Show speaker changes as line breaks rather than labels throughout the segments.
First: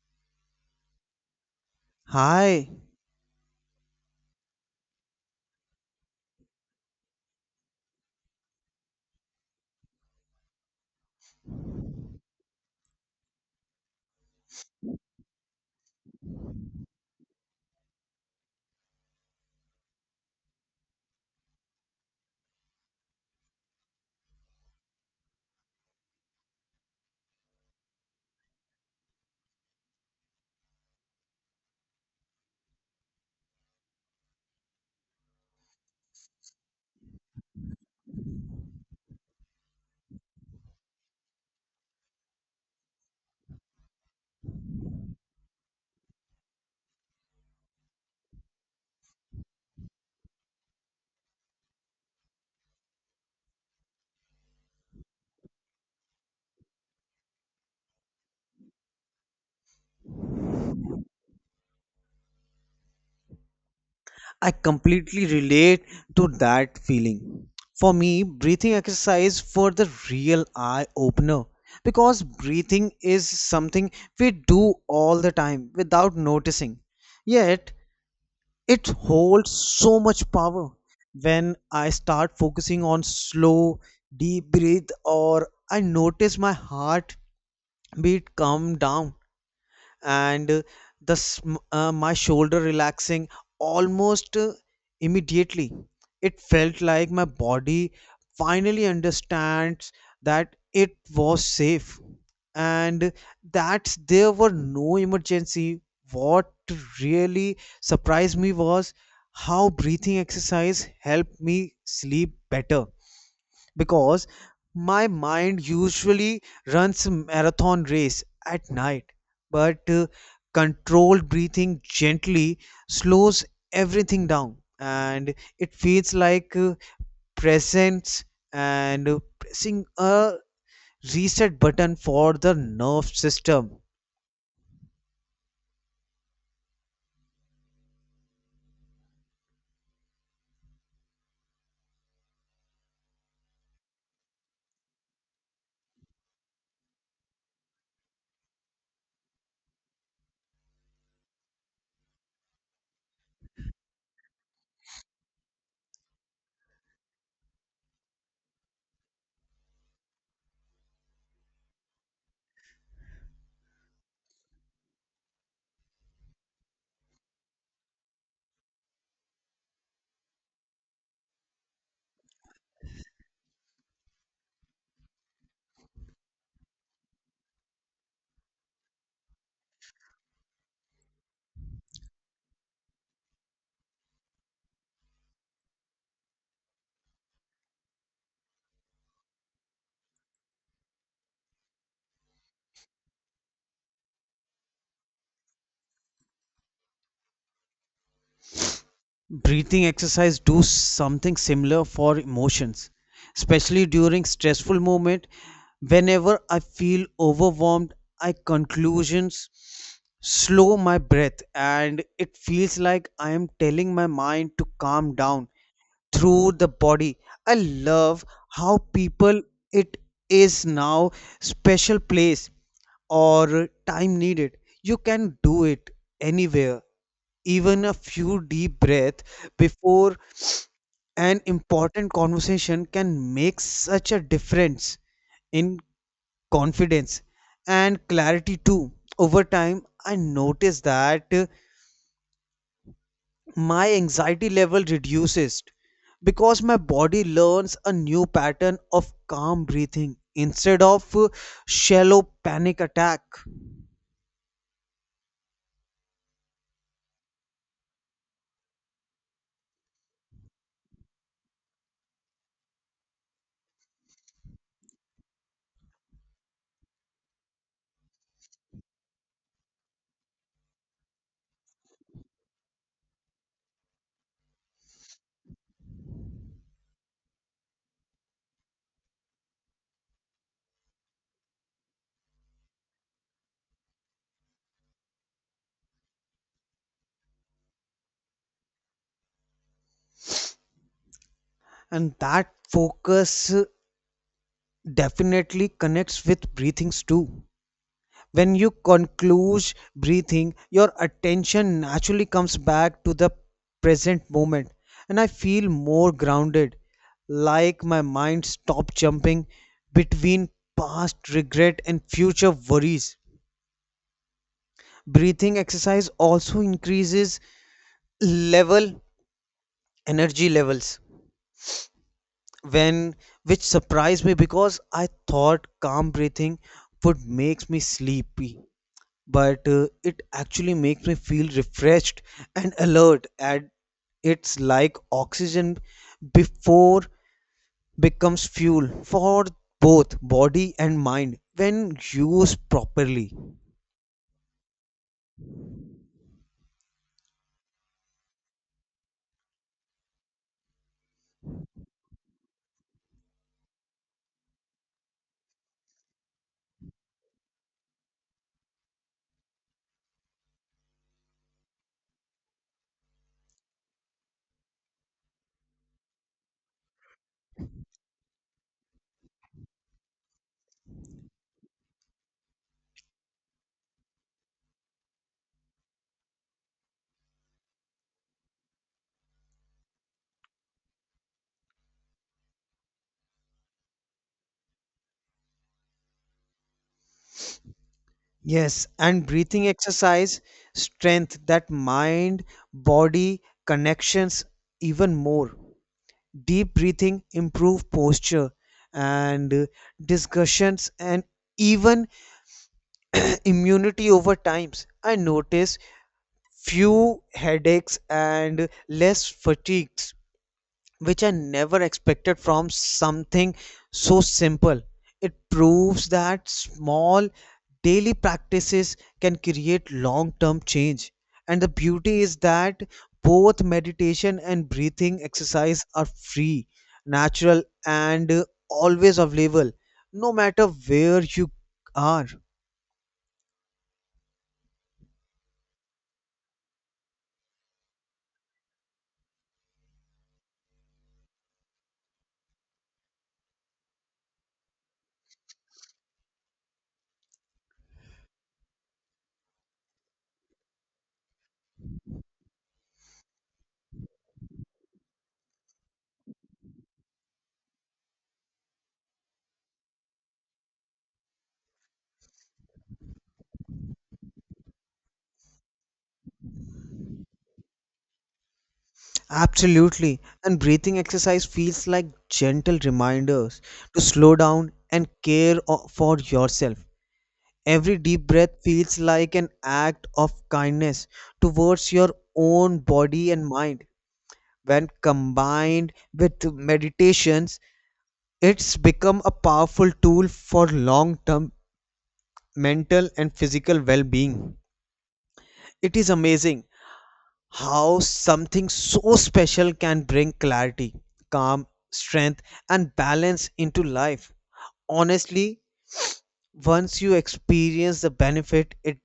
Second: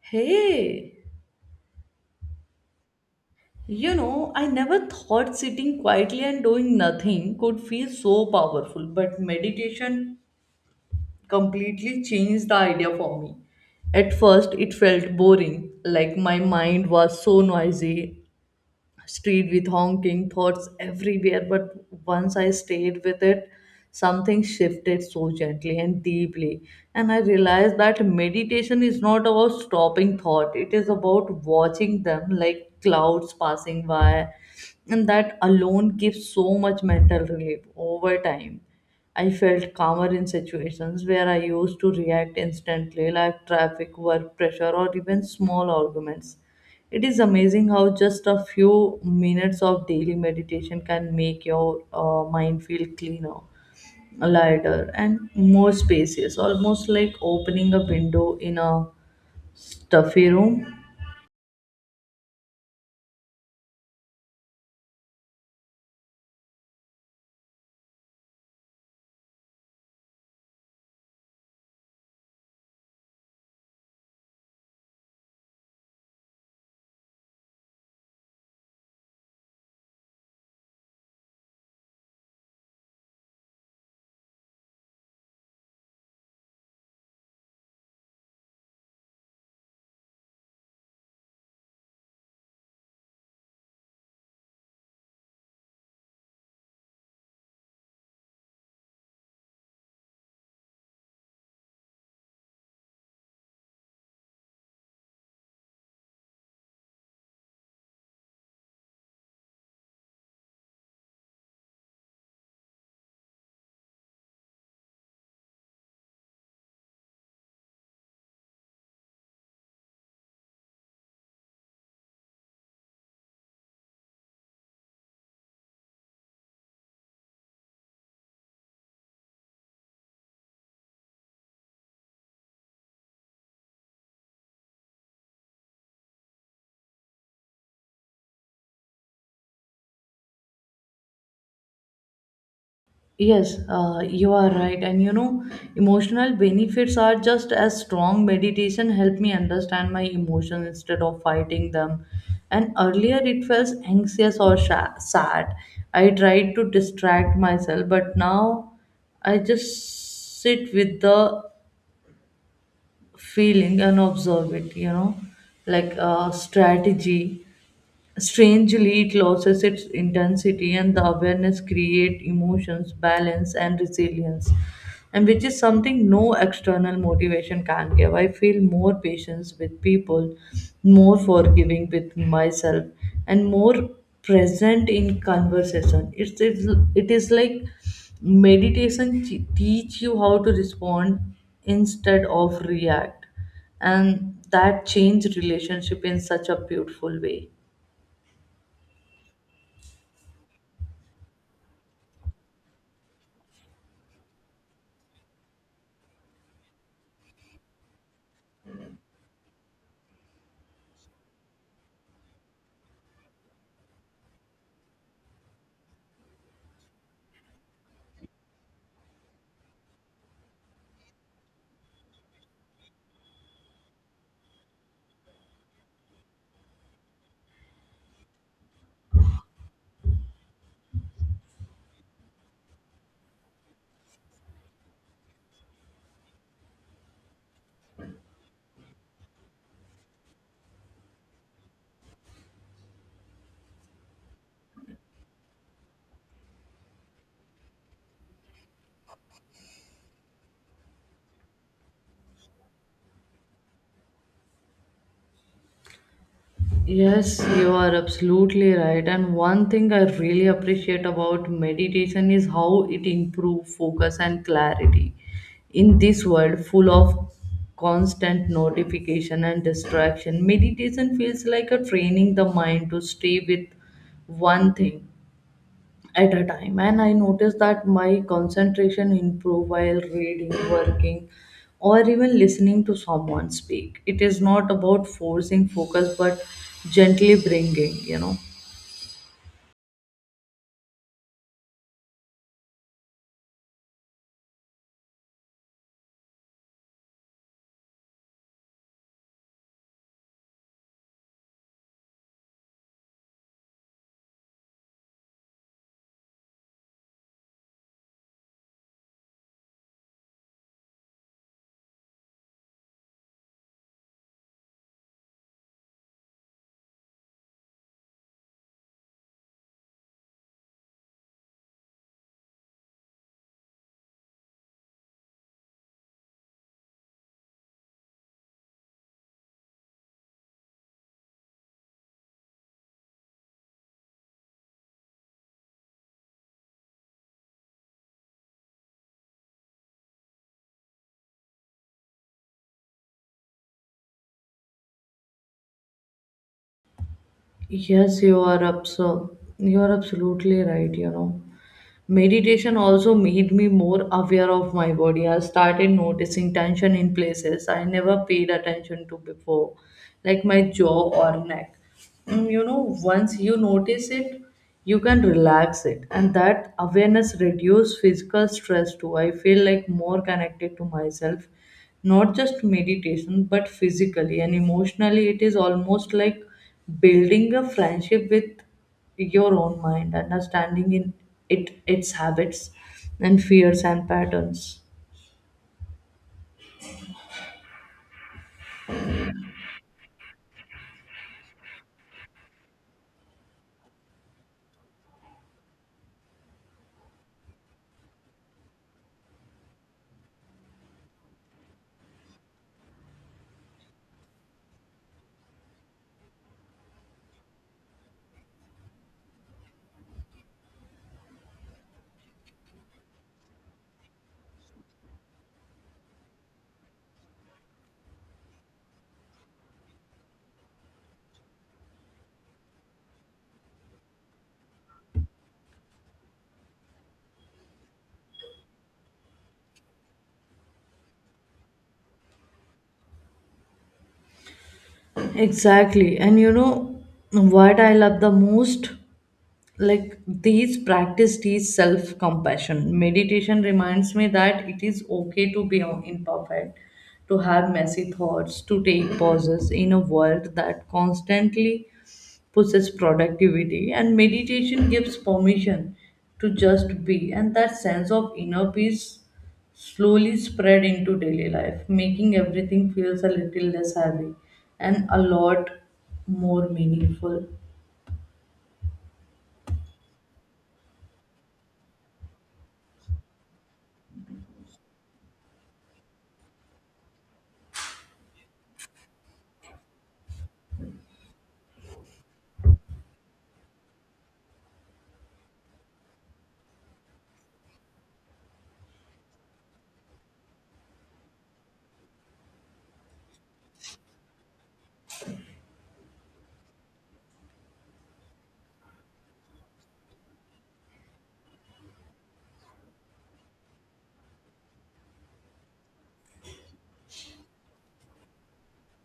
Hey,
Hi,
you know, I never thought sitting quietly and doing nothing could feel so powerful, but meditation completely changed the idea for me. At first, it felt boring, like my mind was so noisy street with honking thoughts everywhere, but once I stayed with it, something shifted so gently and deeply, and I realized that meditation is not about stopping thought, it is about watching them like clouds passing by, and that alone gives so much mental relief over time. I felt calmer in situations where I used to react instantly, like traffic, work pressure, or even small arguments. It is amazing how just a few minutes of daily meditation can make your mind feel cleaner, lighter, and more spacious, almost like opening a window in a stuffy room.
I completely relate to that feeling. For me, breathing exercise for the real eye opener because breathing is something we do all the time without noticing. Yet, it holds so much power. When I start focusing on slow, deep breath or I notice my heart beat calm down and my shoulder relaxing almost immediately, it felt like my body finally understands that it was safe and that there were no emergency. What really surprised me was how breathing exercise helped me sleep better because my mind usually runs a marathon race at night, but controlled breathing gently slows everything down and it feels like presence and pressing a reset button for the nerve system.
Yes, you are right. And you know, emotional benefits are just as strong. Meditation helped me understand my emotions instead of fighting them. And earlier it felt anxious or sad. I tried to distract myself, but now I just sit with the feeling and observe it, you know, like a strategy. Strangely, it loses its intensity, and the awareness create emotions, balance, and resilience, and which is something no external motivation can give. I feel more patience with people, more forgiving with myself, and more present in conversation. It's it is like meditation teach you how to respond instead of react, and that change relationship in such a beautiful way.
Breathing exercise do something similar for emotions, especially during stressful moment. Whenever I feel overwhelmed, I conclusions slow my breath and it feels like I am telling my mind to calm down through the body. I love how people, it is now special place or time needed. You can do it anywhere. Even a few deep breaths before an important conversation can make such a difference in confidence and clarity too. Over time, I noticed that my anxiety level reduces because my body learns a new pattern of calm breathing instead of shallow panic attack.
Yes, you are absolutely right. And one thing I really appreciate about meditation is how it improves focus and clarity. In this world full of constant notification and distraction, meditation feels like a training the mind to stay with one thing at a time, and I noticed that my concentration improved while reading, working, or even listening to someone speak. It is not about forcing focus but gently bringing.
And that focus definitely connects with breathings too. When you conclude breathing, your attention naturally comes back to the present moment, and I feel more grounded, like my mind stopped jumping between past regret and future worries. Breathing exercise also increases level energy levels when, which surprised me because I thought calm breathing would make me sleepy, but it actually makes me feel refreshed and alert, and it's like oxygen before becomes fuel for both body and mind when used properly.
yes you are abso- you are absolutely right, you know. Meditation also made me more aware of my body. I started noticing tension in places I never paid attention to before, like my jaw or neck. Mm, you know, once you notice it, you can relax it, and that awareness reduces physical stress too. I feel like more connected to myself, not just meditation but physically and emotionally. It is almost like building a friendship with your own mind, understanding in it its habits and fears and patterns.
Yes, and breathing exercise strength that mind body connections even more. Deep breathing improve posture and discussions and even immunity. Over times, I notice few headaches and less fatigues, which are never expected from something so simple. It proves that small daily practices can create long term change, and the beauty is that both meditation and breathing exercise are free, natural, and always available no matter where you are.
Exactly. And you know what I love the most? Like these practice teach self compassion. Meditation reminds me that it is okay to be imperfect, to have messy thoughts, to take pauses in a world that constantly pushes productivity, and meditation gives permission to just be, and that sense of inner peace slowly spread into daily life, making everything feels a little less heavy and a lot more meaningful.
Absolutely. And breathing exercise feels like gentle reminders to slow down and for yourself. Every deep breath feels like an act of kindness towards your own body and mind. When combined with meditations, it's become a powerful tool for long term mental and physical well being. It is amazing how something so special can bring clarity, calm, strength, and balance into life. Honestly, once you experience the benefit, it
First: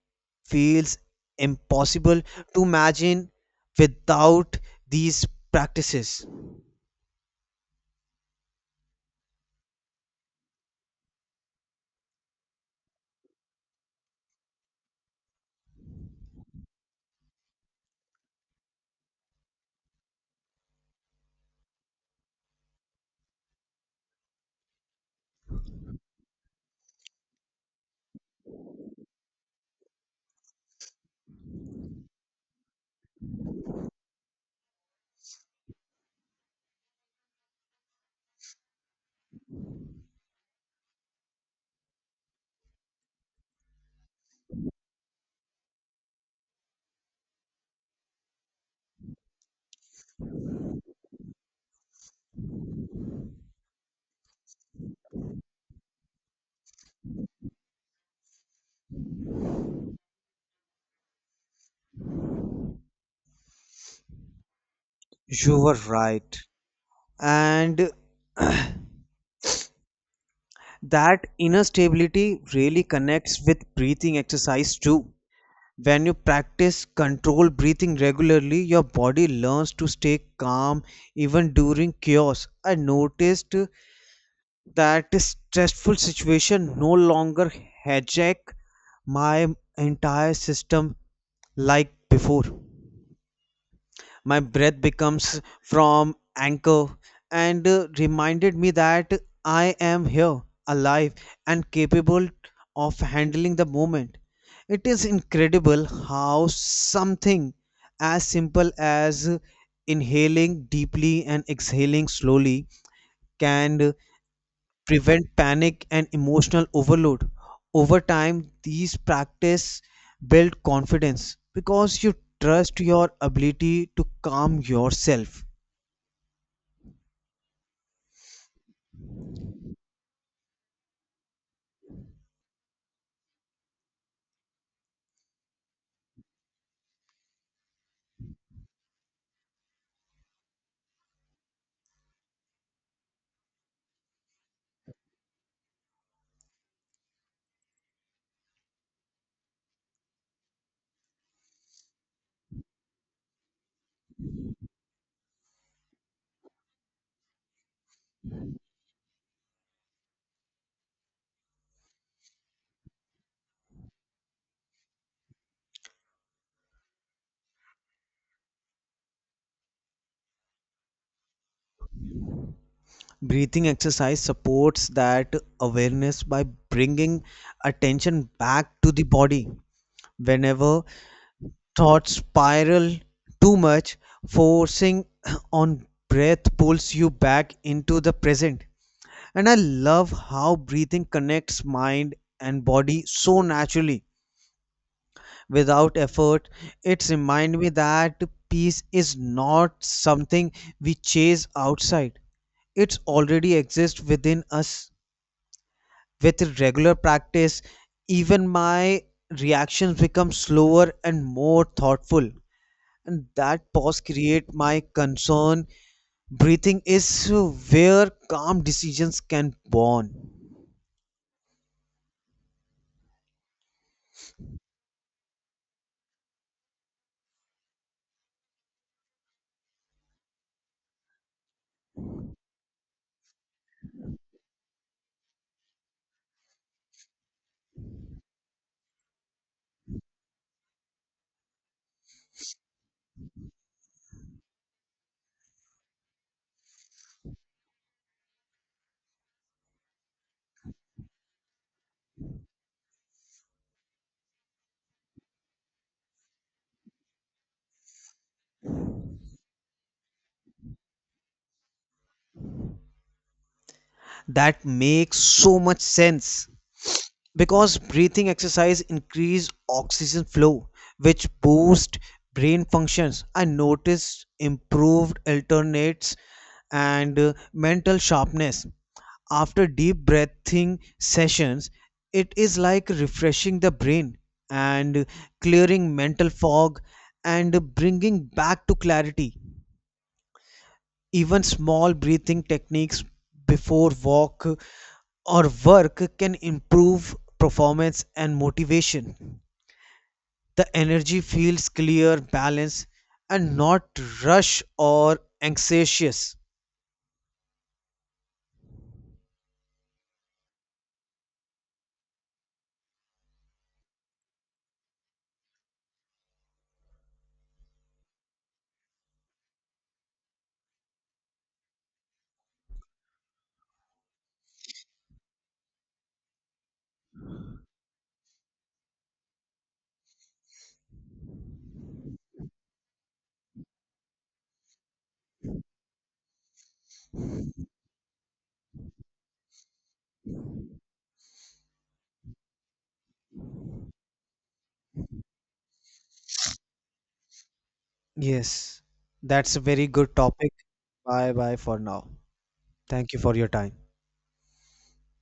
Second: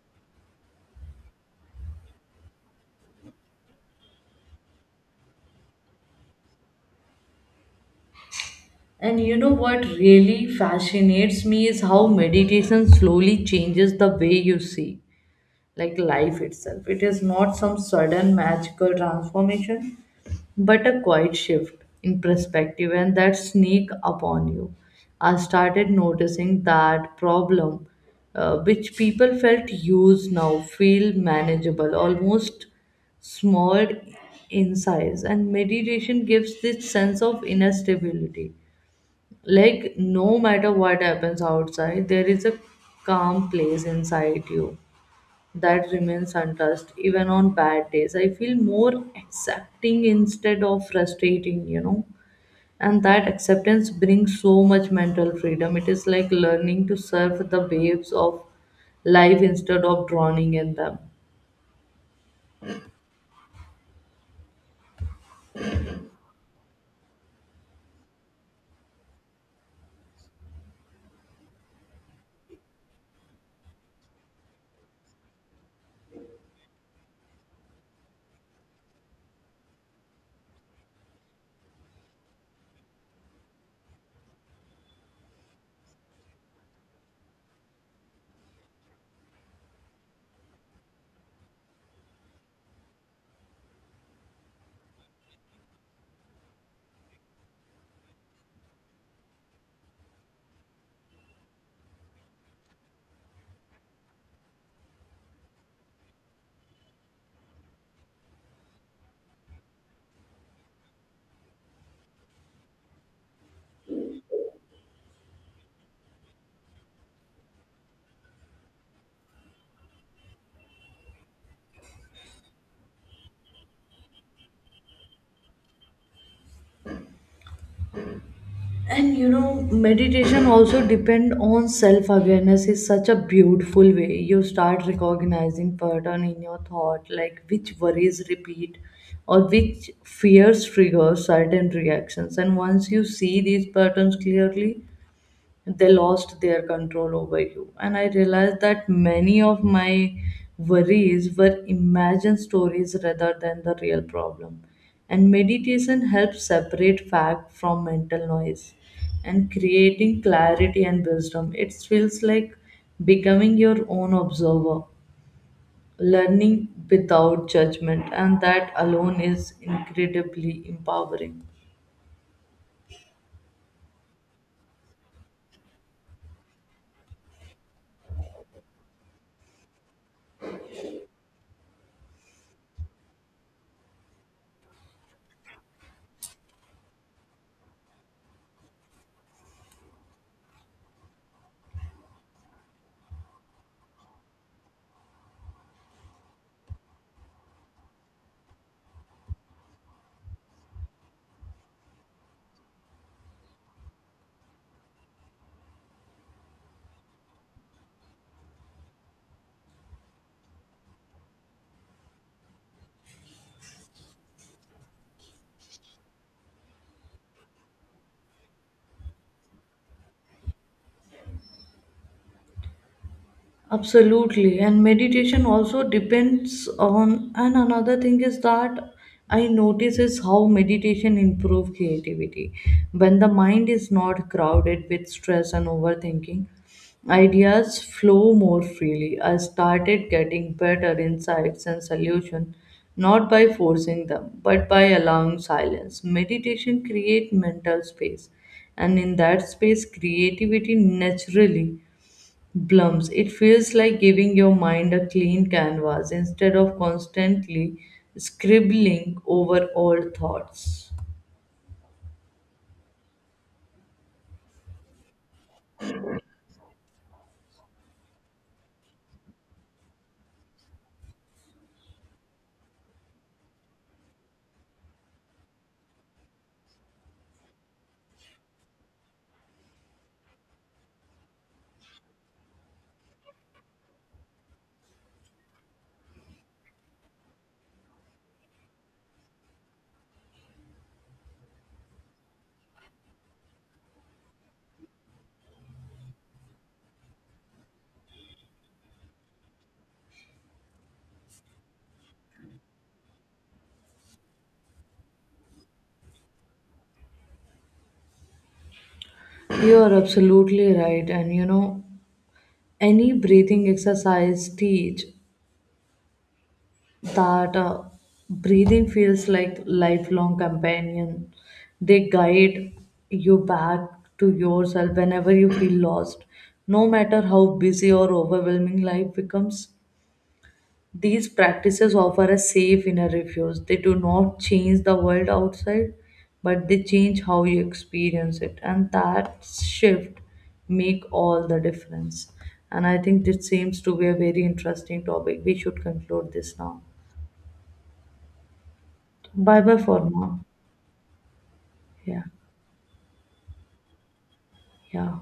feels impossible to imagine without these practices.
And you know what really fascinates me is how meditation slowly changes the way you see, like life itself. It is not some sudden magical transformation, but a quiet shift in perspective and that sneak upon you. I started noticing that problem, which people felt used now, feel manageable, almost small in size. And meditation gives this sense of inner stability. Like, no matter what happens outside, there is a calm place inside you that remains untouched even on bad days. I feel more accepting instead of frustrating, you know. And that acceptance brings so much mental freedom. It is like learning to surf the waves of life instead of drowning in them.
You were right. And that inner stability really connects with breathing exercise too. When you practice controlled breathing regularly, your body learns to stay calm even during chaos. I noticed that stressful situation no longer hijack my entire system like before. My breath becomes from anchor and reminded me that I am here, alive, and capable of handling the moment. It is incredible how something as simple as inhaling deeply and exhaling slowly can prevent panic and emotional overload. Over time, these practice build confidence because you trust your ability to calm yourself.
And you know, meditation also depend on self awareness is such a beautiful way. You start recognizing pattern in your thought, like which worries repeat or which fears trigger certain reactions, and once you see these patterns clearly, they lost their control over you. And I realized that many of my worries were imagined stories rather than the real problem. And meditation helps separate fact from mental noise and creating clarity and wisdom. It feels like becoming your own observer, learning without judgment, and that alone is incredibly empowering.
Breathing exercise supports that awareness by bringing attention back to the body. Whenever thoughts spiral too much, forcing on breath pulls you back into the present. And I love how breathing connects mind and body so naturally without effort. It reminds me that peace is not something we chase outside, it already exists within us. With regular practice, even my reactions become slower and more thoughtful. And that pause create my concern. Breathing is where calm decisions can born.
Absolutely. And meditation also depends on, and another thing is that I notice is how meditation improve creativity. When the mind is not crowded with stress and overthinking, ideas flow more freely. I started getting better insights and solution not by forcing them, but by allowing silence. Meditation create mental space, and in that space, creativity naturally Blums, it feels like giving your mind a clean canvas instead of constantly scribbling over old thoughts.
That makes so much sense because breathing exercise increase oxygen flow, which boost brain functions. I noticed improved alternates and mental sharpness after deep breathing sessions. It is like refreshing the brain and clearing mental fog and bringing back to clarity. Even small breathing techniques before walk or work can improve performance and motivation. The energy feels clear, balanced, and not rush or anxious.
You are absolutely right, and you know, any breathing exercise teach that breathing feels like lifelong companion. They guide you back to yourself whenever you feel lost. No matter how busy or overwhelming life becomes, these practices offer a safe inner refuge. They do not change the world outside, but they change how you experience it. And that shift make all the difference. And I think this seems to be a very interesting topic. We should conclude this now.
Yes, that's a
Bye bye
very
for
good
now.
topic. Bye bye for now.
Yeah.
Thank you for your time.
Yeah.